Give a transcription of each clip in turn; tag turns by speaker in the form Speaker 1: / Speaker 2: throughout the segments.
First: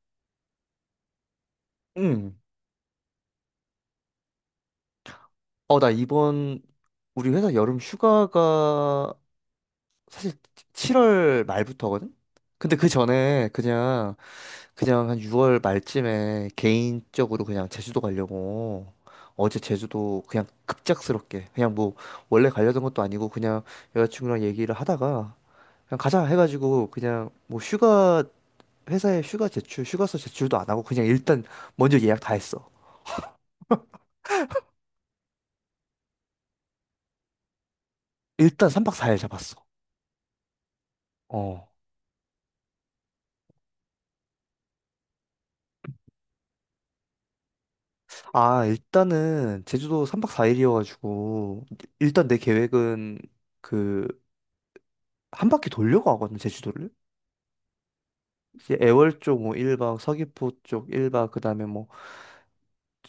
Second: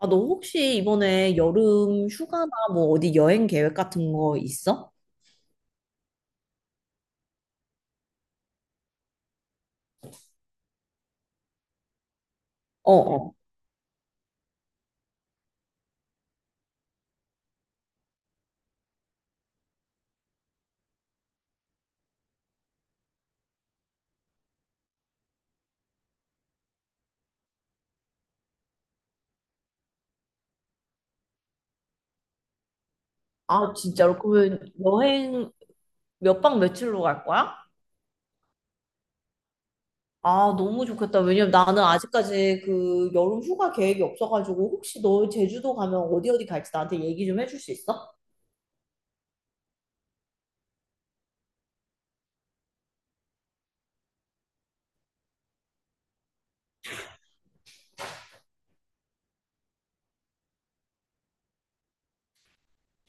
Speaker 1: 아, 너 혹시 이번에 여름
Speaker 2: 응.
Speaker 1: 휴가나 뭐 어디 여행 계획 같은 거 있어?
Speaker 2: 나 이번 우리 회사 여름 휴가가 사실 7월 말부터거든? 근데 그
Speaker 1: 어, 어.
Speaker 2: 전에 그냥 한 6월 말쯤에 개인적으로 그냥 제주도 가려고 어제 제주도 그냥 급작스럽게 그냥 뭐 원래 가려던 것도 아니고 그냥 여자친구랑 얘기를 하다가 그냥 가자 해가지고 그냥 뭐 휴가 회사에 휴가 제출 휴가서 제출도 안 하고 그냥 일단 먼저 예약 다 했어.
Speaker 1: 아, 진짜로? 그러면 여행 몇 박 며칠로 갈 거야?
Speaker 2: 일단 3박 4일 잡았어.
Speaker 1: 아, 너무 좋겠다. 왜냐면 나는 아직까지 그 여름 휴가 계획이 없어가지고 혹시 너 제주도 가면 어디 어디 갈지 나한테 얘기 좀 해줄 수 있어?
Speaker 2: 아, 일단은 제주도 3박 4일이어가지고 일단 내 계획은 그 한 바퀴 돌려고 하거든, 제주도를. 이제 애월 쪽 뭐 1박, 서귀포 쪽 1박, 그다음에 뭐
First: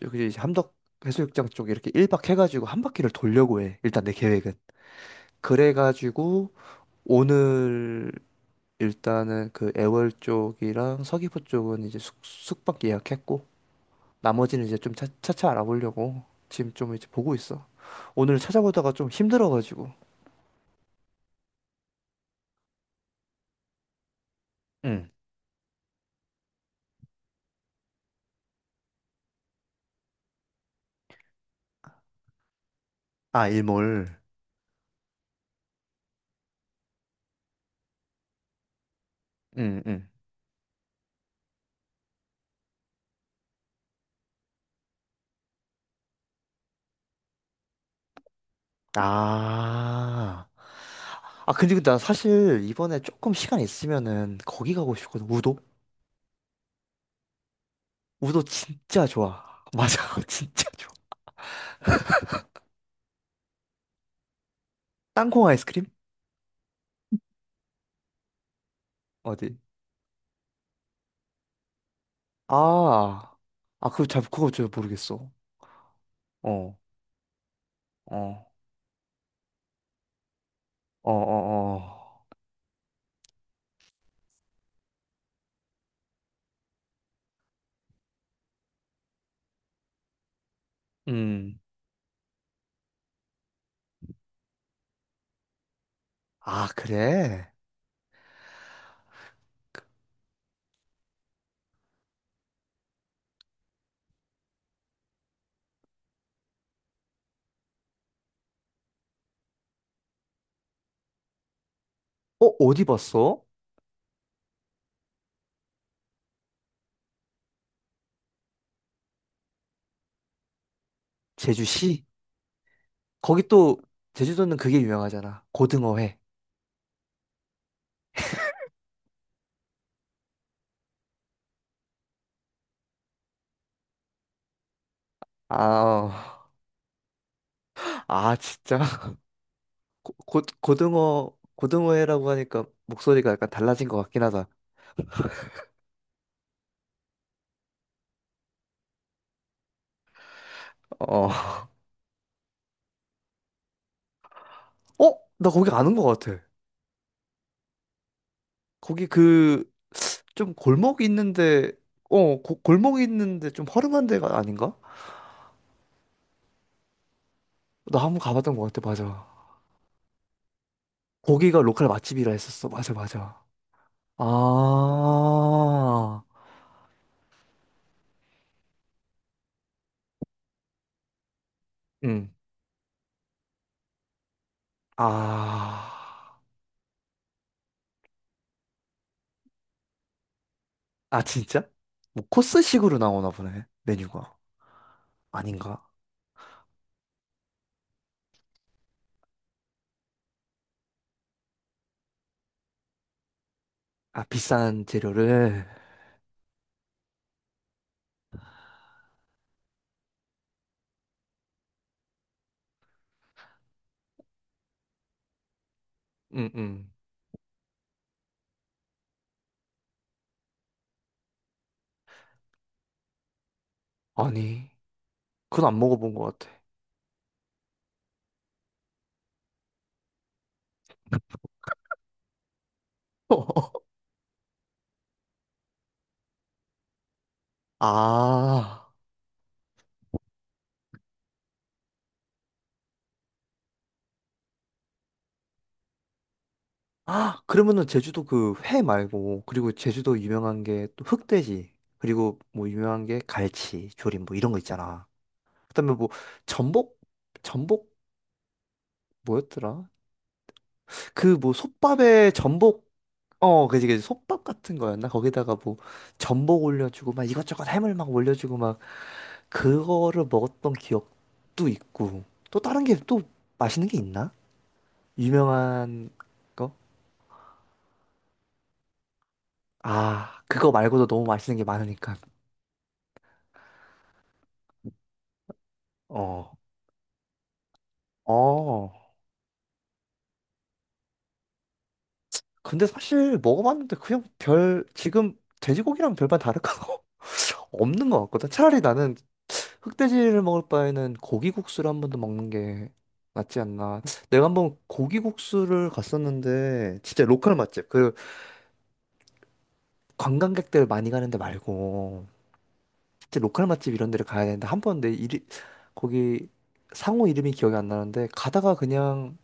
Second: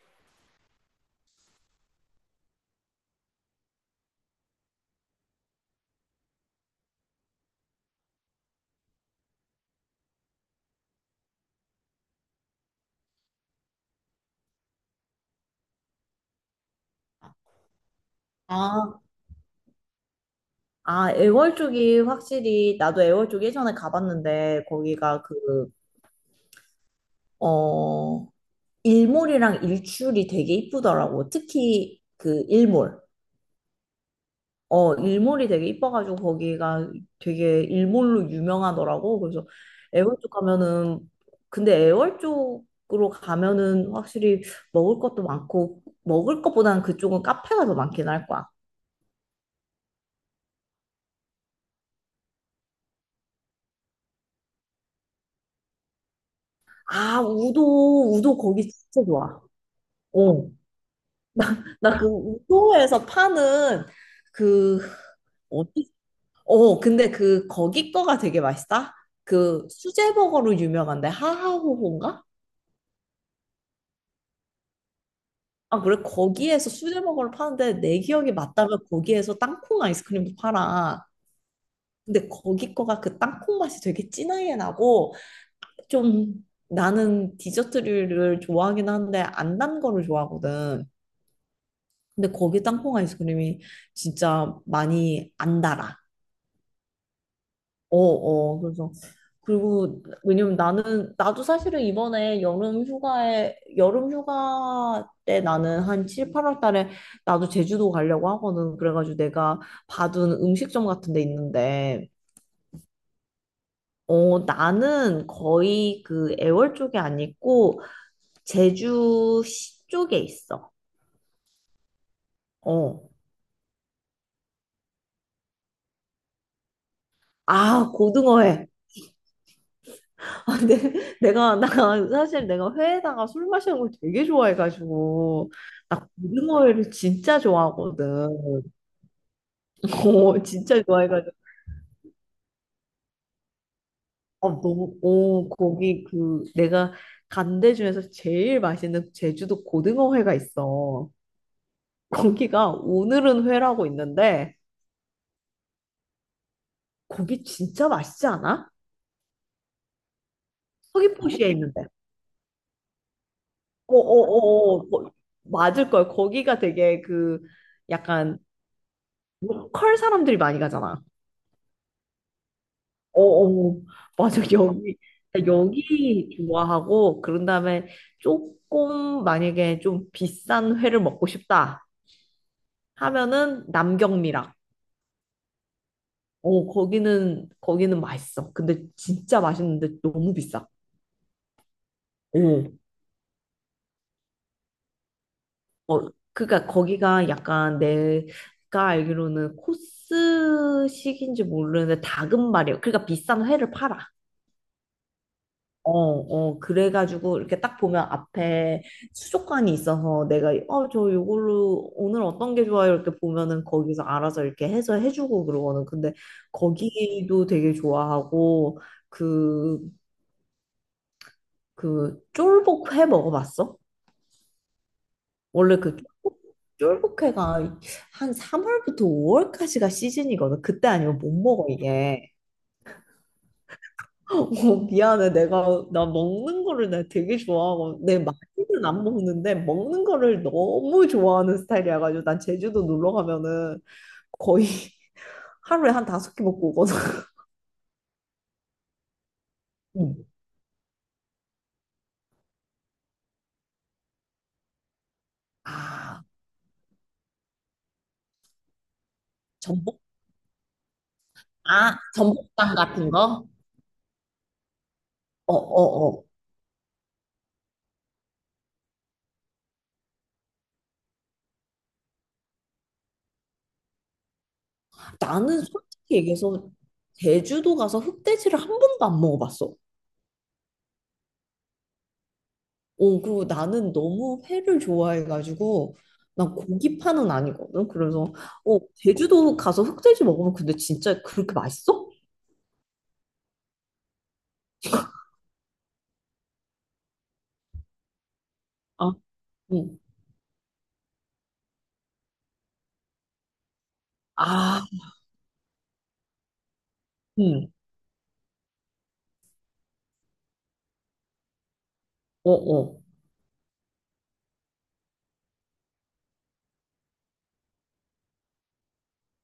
Speaker 2: 저기 이제 함덕 해수욕장 쪽 이렇게 1박 해가지고 한 바퀴를 돌려고 해. 일단 내 계획은. 그래가지고 오늘 일단은 그 애월 쪽이랑 서귀포 쪽은 이제 숙박 예약했고 나머지는 이제 좀 차차 알아보려고 지금 좀 이제 보고 있어. 오늘 찾아보다가
Speaker 1: 아,
Speaker 2: 좀 힘들어가지고.
Speaker 1: 아, 애월 쪽이 확실히 나도 애월 쪽 예전에 가봤는데
Speaker 2: 응.
Speaker 1: 거기가 그, 어, 일몰이랑 일출이 되게 이쁘더라고. 특히 그 일몰.
Speaker 2: 아, 일몰.
Speaker 1: 어, 일몰이 되게 이뻐가지고 거기가 되게 일몰로 유명하더라고. 그래서
Speaker 2: 응, 응.
Speaker 1: 애월 쪽 가면은 근데 애월 쪽으로 가면은 확실히 먹을 것도 많고 먹을 것보다는 그쪽은 카페가 더 많긴 할 거야.
Speaker 2: 아. 아, 근데 나 사실 이번에 조금 시간 있으면은 거기 가고 싶거든. 우도?
Speaker 1: 아, 우도 우도
Speaker 2: 우도
Speaker 1: 거기 진짜
Speaker 2: 진짜
Speaker 1: 좋아.
Speaker 2: 좋아. 맞아.
Speaker 1: 어.
Speaker 2: 진짜 좋아.
Speaker 1: 나 그 우도에서 파는 그
Speaker 2: 땅콩 아이스크림?
Speaker 1: 어디 어, 근데 그 거기 거가 되게 맛있다.
Speaker 2: 어디?
Speaker 1: 그 수제버거로 유명한데 하하호호인가?
Speaker 2: 아. 아, 그거 잘 모르겠어.
Speaker 1: 아, 그래? 거기에서
Speaker 2: 어,
Speaker 1: 수제버거를 파는데 내 기억이
Speaker 2: 어,
Speaker 1: 맞다면 거기에서 땅콩 아이스크림도 팔아.
Speaker 2: 어, 어, 어.
Speaker 1: 근데 거기 거가 그 땅콩 맛이 되게 진하게 나고 좀 나는 디저트류를 좋아하긴 하는데 안 단 거를 좋아하거든.
Speaker 2: 음.
Speaker 1: 근데 거기 땅콩 아이스크림이 진짜 많이 안 달아.
Speaker 2: 아, 그래?
Speaker 1: 어어. 그래서 그리고 왜냐면 나는 나도 사실은 이번에 여름 휴가 때 나는 한 7, 8월 달에 나도 제주도 가려고 하거든. 그래가지고 내가 봐둔 음식점 같은 데 있는데
Speaker 2: 어, 어디 봤어?
Speaker 1: 어 나는 거의 그 애월 쪽에 안 있고 제주시 쪽에 있어.
Speaker 2: 제주시?
Speaker 1: 어.
Speaker 2: 거기 또, 제주도는 그게 유명하잖아. 고등어회.
Speaker 1: 아, 고등어회. 아, 근데 내가 나 사실 내가 회에다가 술 마시는 걸 되게 좋아해가지고
Speaker 2: 아,
Speaker 1: 나
Speaker 2: 어.
Speaker 1: 고등어회를 진짜 좋아하거든.
Speaker 2: 아, 진짜? 고, 고-
Speaker 1: 어, 진짜
Speaker 2: 고등어
Speaker 1: 좋아해가지고.
Speaker 2: 고등어회라고 하니까 목소리가 약간 달라진 것 같긴 하다.
Speaker 1: 어, 너무, 어, 거기 그, 내가 간데 중에서 제일 맛있는 제주도 고등어 회가 있어.
Speaker 2: 어,
Speaker 1: 거기가 오늘은 회라고 있는데,
Speaker 2: 어, 나 거기 아는 것 같아.
Speaker 1: 거기 진짜 맛있지 않아?
Speaker 2: 거기 그 좀 골목이
Speaker 1: 서귀포시에
Speaker 2: 있는데,
Speaker 1: 있는데.
Speaker 2: 어, 골목이 있는데 좀
Speaker 1: 어, 어,
Speaker 2: 허름한 데가 아닌가?
Speaker 1: 어, 어, 맞을 걸. 거기가 되게 그,
Speaker 2: 나 한번
Speaker 1: 약간,
Speaker 2: 가봤던 것 같아. 맞아.
Speaker 1: 로컬 사람들이 많이 가잖아.
Speaker 2: 거기가 로컬 맛집이라 했었어. 맞아,
Speaker 1: 어,
Speaker 2: 맞아.
Speaker 1: 어, 맞아. 여기,
Speaker 2: 아,
Speaker 1: 여기 좋아하고, 그런 다음에 조금, 만약에 좀 비싼 회를 먹고 싶다.
Speaker 2: 응.
Speaker 1: 하면은 남경미락.
Speaker 2: 아,
Speaker 1: 어, 거기는 맛있어. 근데 진짜 맛있는데 너무 비싸.
Speaker 2: 아 진짜? 뭐
Speaker 1: 오.
Speaker 2: 코스식으로 나오나 보네 메뉴가 아닌가?
Speaker 1: 어, 그러니까 거기가 약간 내가 알기로는 코스식인지 모르는데 닭은말이에요. 그러니까 비싼 회를 팔아.
Speaker 2: 아 비싼 재료를.
Speaker 1: 어, 어, 그래가지고 이렇게 딱 보면 앞에 수족관이 있어서 내가 어, 저 요걸로 오늘 어떤 게 좋아요? 이렇게 보면은 거기서 알아서 이렇게 해서 해주고 그러거든. 근데
Speaker 2: 응, 응.
Speaker 1: 거기도 되게 좋아하고 그 그 쫄복회 먹어봤어?
Speaker 2: 아니. 그건
Speaker 1: 원래
Speaker 2: 안
Speaker 1: 그
Speaker 2: 먹어본 것 같아.
Speaker 1: 쫄복회가 한 3월부터 5월까지가 시즌이거든. 그때 아니면 못 먹어 이게. 어, 미안해. 내가 나 먹는 거를 내가 되게 좋아하고 내 많이는
Speaker 2: 아,
Speaker 1: 안 먹는데 먹는 거를 너무 좋아하는 스타일이라 가지고 난 제주도 놀러 가면은 거의 하루에 한 다섯 개 먹고 오거든.
Speaker 2: 아, 그러면은 제주도 그 회 말고, 그리고 제주도
Speaker 1: 음.
Speaker 2: 유명한 게 또 흑돼지, 그리고 뭐 유명한 게 갈치, 조림 뭐 이런 거 있잖아. 그다음에 뭐
Speaker 1: 아,
Speaker 2: 전복, 전복 뭐였더라?
Speaker 1: 전복?
Speaker 2: 그 뭐
Speaker 1: 아,
Speaker 2: 솥밥에
Speaker 1: 전복탕
Speaker 2: 전복,
Speaker 1: 같은 거?
Speaker 2: 그지, 그지, 솥밥 같은 거였나? 거기다가 뭐
Speaker 1: 어어어.
Speaker 2: 전복 올려주고 막 이것저것 해물 막 올려주고 막 그거를 먹었던 기억도 있고, 또 다른 게 또 맛있는 게 있나?
Speaker 1: 나는
Speaker 2: 유명한
Speaker 1: 솔직히 얘기해서
Speaker 2: 거?
Speaker 1: 제주도 가서 흑돼지를 한 번도 안 먹어봤어.
Speaker 2: 아, 그거 말고도 너무 맛있는 게 많으니까.
Speaker 1: 어, 그리고 나는 너무 회를 좋아해가지고 난
Speaker 2: 어,
Speaker 1: 고기파는 아니거든. 그래서 어,
Speaker 2: 어.
Speaker 1: 제주도 가서 흑돼지 먹으면 근데 진짜 그렇게 맛있어?
Speaker 2: 근데 사실 먹어봤는데 그냥 지금 돼지고기랑 별반 다를 거 없는 것 같거든. 차라리
Speaker 1: 아,
Speaker 2: 나는
Speaker 1: 응.
Speaker 2: 흑돼지를 먹을 바에는 고기국수를 한 번 더 먹는 게 낫지 않나. 내가 한번
Speaker 1: 아,
Speaker 2: 고기국수를 갔었는데, 진짜 로컬
Speaker 1: 응.
Speaker 2: 맛집. 그 관광객들 많이 가는 데 말고,
Speaker 1: 어, 어.
Speaker 2: 진짜 로컬 맛집 이런 데를 가야 되는데, 한 번 내 이리, 거기 상호 이름이 기억이 안 나는데, 가다가 그냥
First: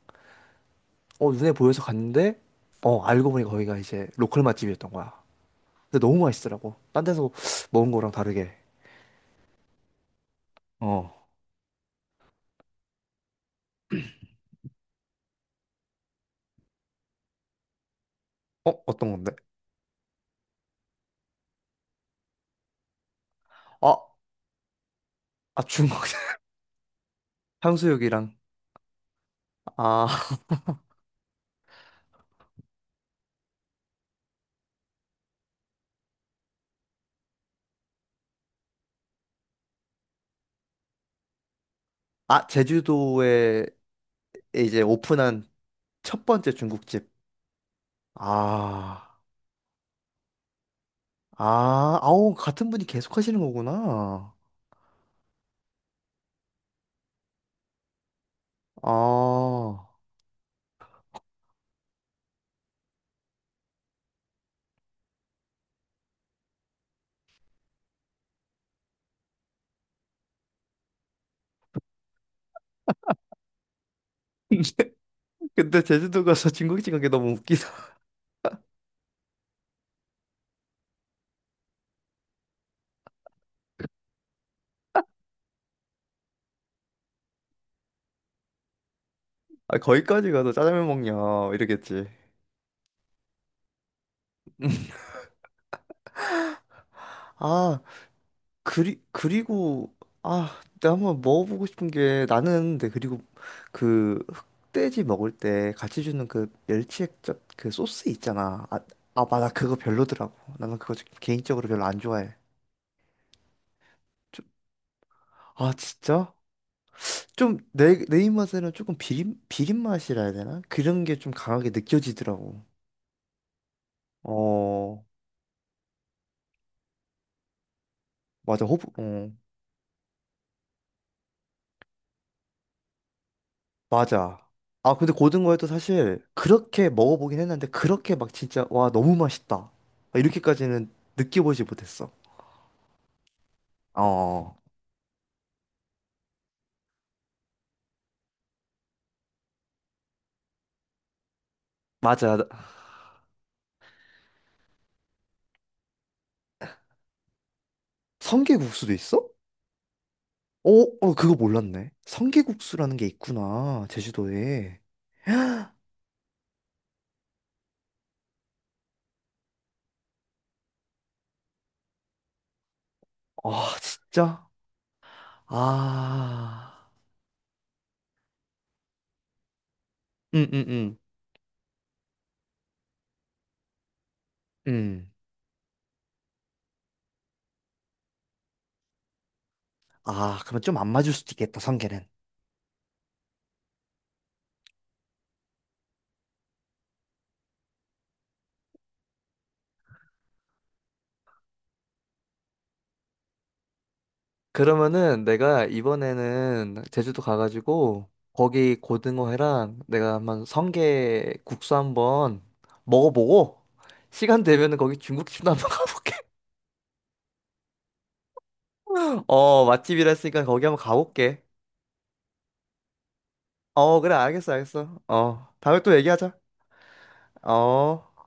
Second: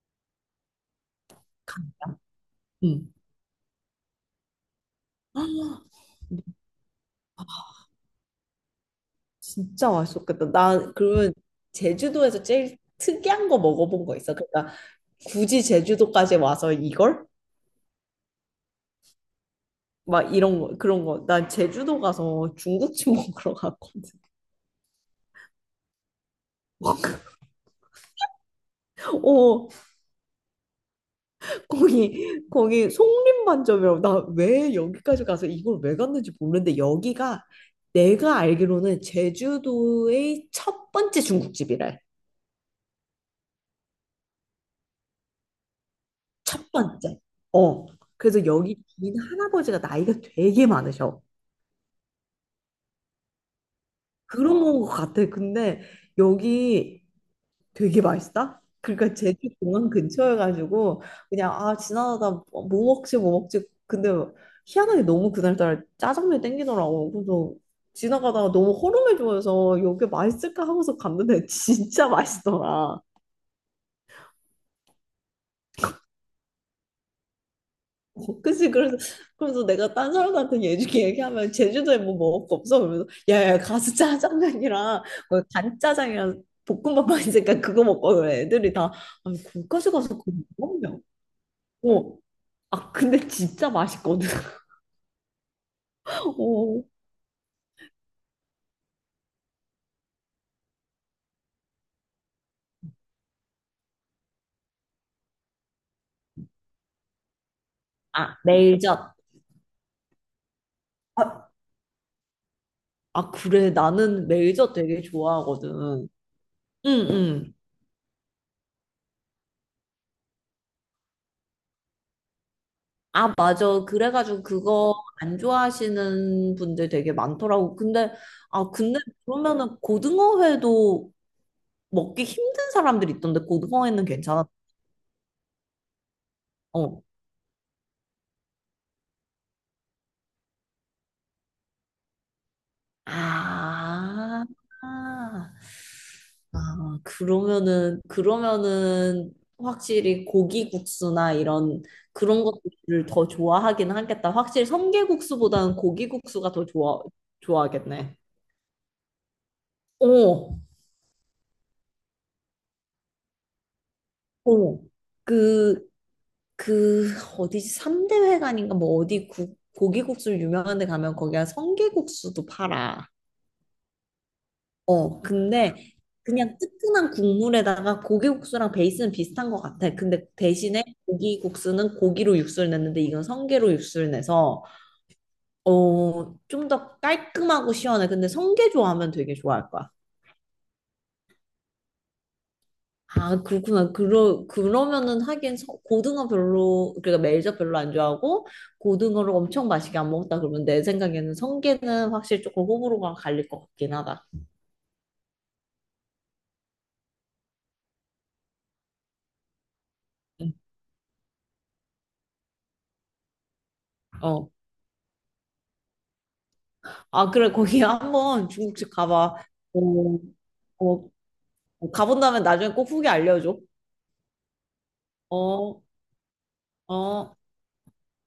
Speaker 2: 눈에 보여서
Speaker 1: 가-
Speaker 2: 갔는데,
Speaker 1: 응.
Speaker 2: 알고 보니 거기가 이제 로컬 맛집이었던 거야.
Speaker 1: 아,
Speaker 2: 근데 너무 맛있더라고. 딴 데서 먹은 거랑 다르게.
Speaker 1: 진짜 맛있었겠다. 나
Speaker 2: 어.
Speaker 1: 그러면 제주도에서 제일 특이한 거 먹어본 거 있어? 그러니까 굳이 제주도까지 와서 이걸?
Speaker 2: 어떤 건데?
Speaker 1: 막 이런 거 그런 거. 난 제주도 가서 중국집 먹으러
Speaker 2: 아,
Speaker 1: 갔거든.
Speaker 2: 아, 중국 향수육이랑.
Speaker 1: 어,
Speaker 2: 아,
Speaker 1: 거기 거기 송림반점이라고 나 왜 여기까지 가서 이걸 왜 갔는지 모르는데 여기가 내가 알기로는 제주도의 첫 번째 중국집이래.
Speaker 2: 아, 제주도에 이제 오픈한 첫 번째
Speaker 1: 첫
Speaker 2: 중국집.
Speaker 1: 번째. 어. 그래서 여기
Speaker 2: 아,
Speaker 1: 주인 할아버지가 나이가 되게 많으셔.
Speaker 2: 아, 아우, 같은 분이 계속 하시는 거구나.
Speaker 1: 그런 건 것 같아. 근데 여기 되게 맛있다? 그러니까 제주
Speaker 2: 아.
Speaker 1: 공항 근처여가지고 그냥 아 지나가다 뭐 먹지 뭐 먹지. 근데 희한하게 너무 그날따라 짜장면이 땡기더라고. 그래서 지나가다가 너무 허름해 보여서 여기 맛있을까 하고서 갔는데 진짜 맛있더라.
Speaker 2: 근데 제주도 가서 중국집 간 게 너무 웃기다.
Speaker 1: 어, 그치. 그래서 내가 딴 사람한테 얘기 얘기하면 제주도에 뭐 먹을 거 없어? 그러면서 야야, 가서 짜장면이랑 뭐 간짜장이랑 볶음밥 만 있으니까 그거 먹고 그래. 애들이 다 아니,
Speaker 2: 아,
Speaker 1: 거기까지 가서
Speaker 2: 거기까지
Speaker 1: 그거
Speaker 2: 가서 짜장면
Speaker 1: 먹냐?
Speaker 2: 먹냐, 이러겠지.
Speaker 1: 어. 아, 근데 진짜 맛있거든. 어.
Speaker 2: 아, 그리고 아 내가 한번 먹어보고 싶은 게 나는 근데 그리고 그 흑돼지 먹을 때 같이 주는 그 멸치액젓 그 소스
Speaker 1: 아,
Speaker 2: 있잖아 아,
Speaker 1: 일젓.
Speaker 2: 아, 맞아 그거 별로더라고 나는 그거 좀
Speaker 1: 아,
Speaker 2: 개인적으로 별로 안 좋아해
Speaker 1: 아, 그래. 나는
Speaker 2: 좀,
Speaker 1: 일젓 되게 좋아하거든.
Speaker 2: 아
Speaker 1: 응,
Speaker 2: 진짜?
Speaker 1: 응.
Speaker 2: 좀 내 입맛에는 조금 비린 비린 맛이라 해야 되나? 그런 게 좀 강하게 느껴지더라고
Speaker 1: 아, 맞아. 그래가지고 그거
Speaker 2: 어
Speaker 1: 안 좋아하시는 분들 되게 많더라고. 근데,
Speaker 2: 맞아
Speaker 1: 아,
Speaker 2: 호불
Speaker 1: 근데
Speaker 2: 어.
Speaker 1: 그러면은 고등어회도 먹기 힘든 사람들 있던데, 고등어회는
Speaker 2: 맞아.
Speaker 1: 괜찮아.
Speaker 2: 아, 근데 고등어에도 사실 그렇게
Speaker 1: 어.
Speaker 2: 먹어보긴 했는데 그렇게 막 진짜 와, 너무 맛있다. 아, 이렇게까지는 느껴보지 못했어. 어,
Speaker 1: 아.
Speaker 2: 어.
Speaker 1: 아, 그러면은 확실히 고기국수나 이런 그런
Speaker 2: 맞아.
Speaker 1: 것들을 더 좋아하긴 하겠다. 확실히 성게국수보다는 고기국수가 더 좋아하겠네.
Speaker 2: 성게국수도 있어?
Speaker 1: 어,
Speaker 2: 어, 어, 그거 몰랐네. 성게국수라는 게 있구나.
Speaker 1: 어.
Speaker 2: 제주도에.
Speaker 1: 그, 그, 어디지? 삼대회관인가? 뭐 어디 고기국수 유명한 데 가면 거기가 성게국수도 팔아.
Speaker 2: 아, 진짜?
Speaker 1: 어, 근데 그냥
Speaker 2: 아.
Speaker 1: 뜨끈한 국물에다가 고기국수랑 베이스는 비슷한 것 같아. 근데
Speaker 2: 음, 음,
Speaker 1: 대신에
Speaker 2: 음.
Speaker 1: 고기국수는 고기로 육수를 냈는데 이건 성게로 육수를 내서
Speaker 2: 응.
Speaker 1: 어, 좀 더 깔끔하고 시원해. 근데 성게 좋아하면 되게 좋아할 거야.
Speaker 2: 아, 그러면 좀 안 맞을 수도 있겠다, 성게는.
Speaker 1: 아, 그렇구나. 그러면은 하긴 고등어 별로, 그러니까 멜젓 별로 안 좋아하고 고등어를 엄청 맛있게 안 먹었다 그러면 내 생각에는 성게는 확실히 조금 호불호가 갈릴 것 같긴 하다.
Speaker 2: 그러면은 내가 이번에는 제주도 가가지고 거기 고등어회랑 내가 한번
Speaker 1: 응.
Speaker 2: 성게 국수 한번 먹어보고 시간
Speaker 1: 어.
Speaker 2: 되면은 거기 중국집도 한번 가볼게.
Speaker 1: 아, 그래, 거기 한번 중국집 가봐.
Speaker 2: 어,
Speaker 1: 어,
Speaker 2: 맛집이라 했으니까 거기 한번
Speaker 1: 어,
Speaker 2: 가볼게.
Speaker 1: 가본다면 나중에 꼭 후기 알려줘.
Speaker 2: 어, 그래, 알겠어, 알겠어. 어, 다음에
Speaker 1: 어,
Speaker 2: 또 얘기하자.
Speaker 1: 어.
Speaker 2: 어.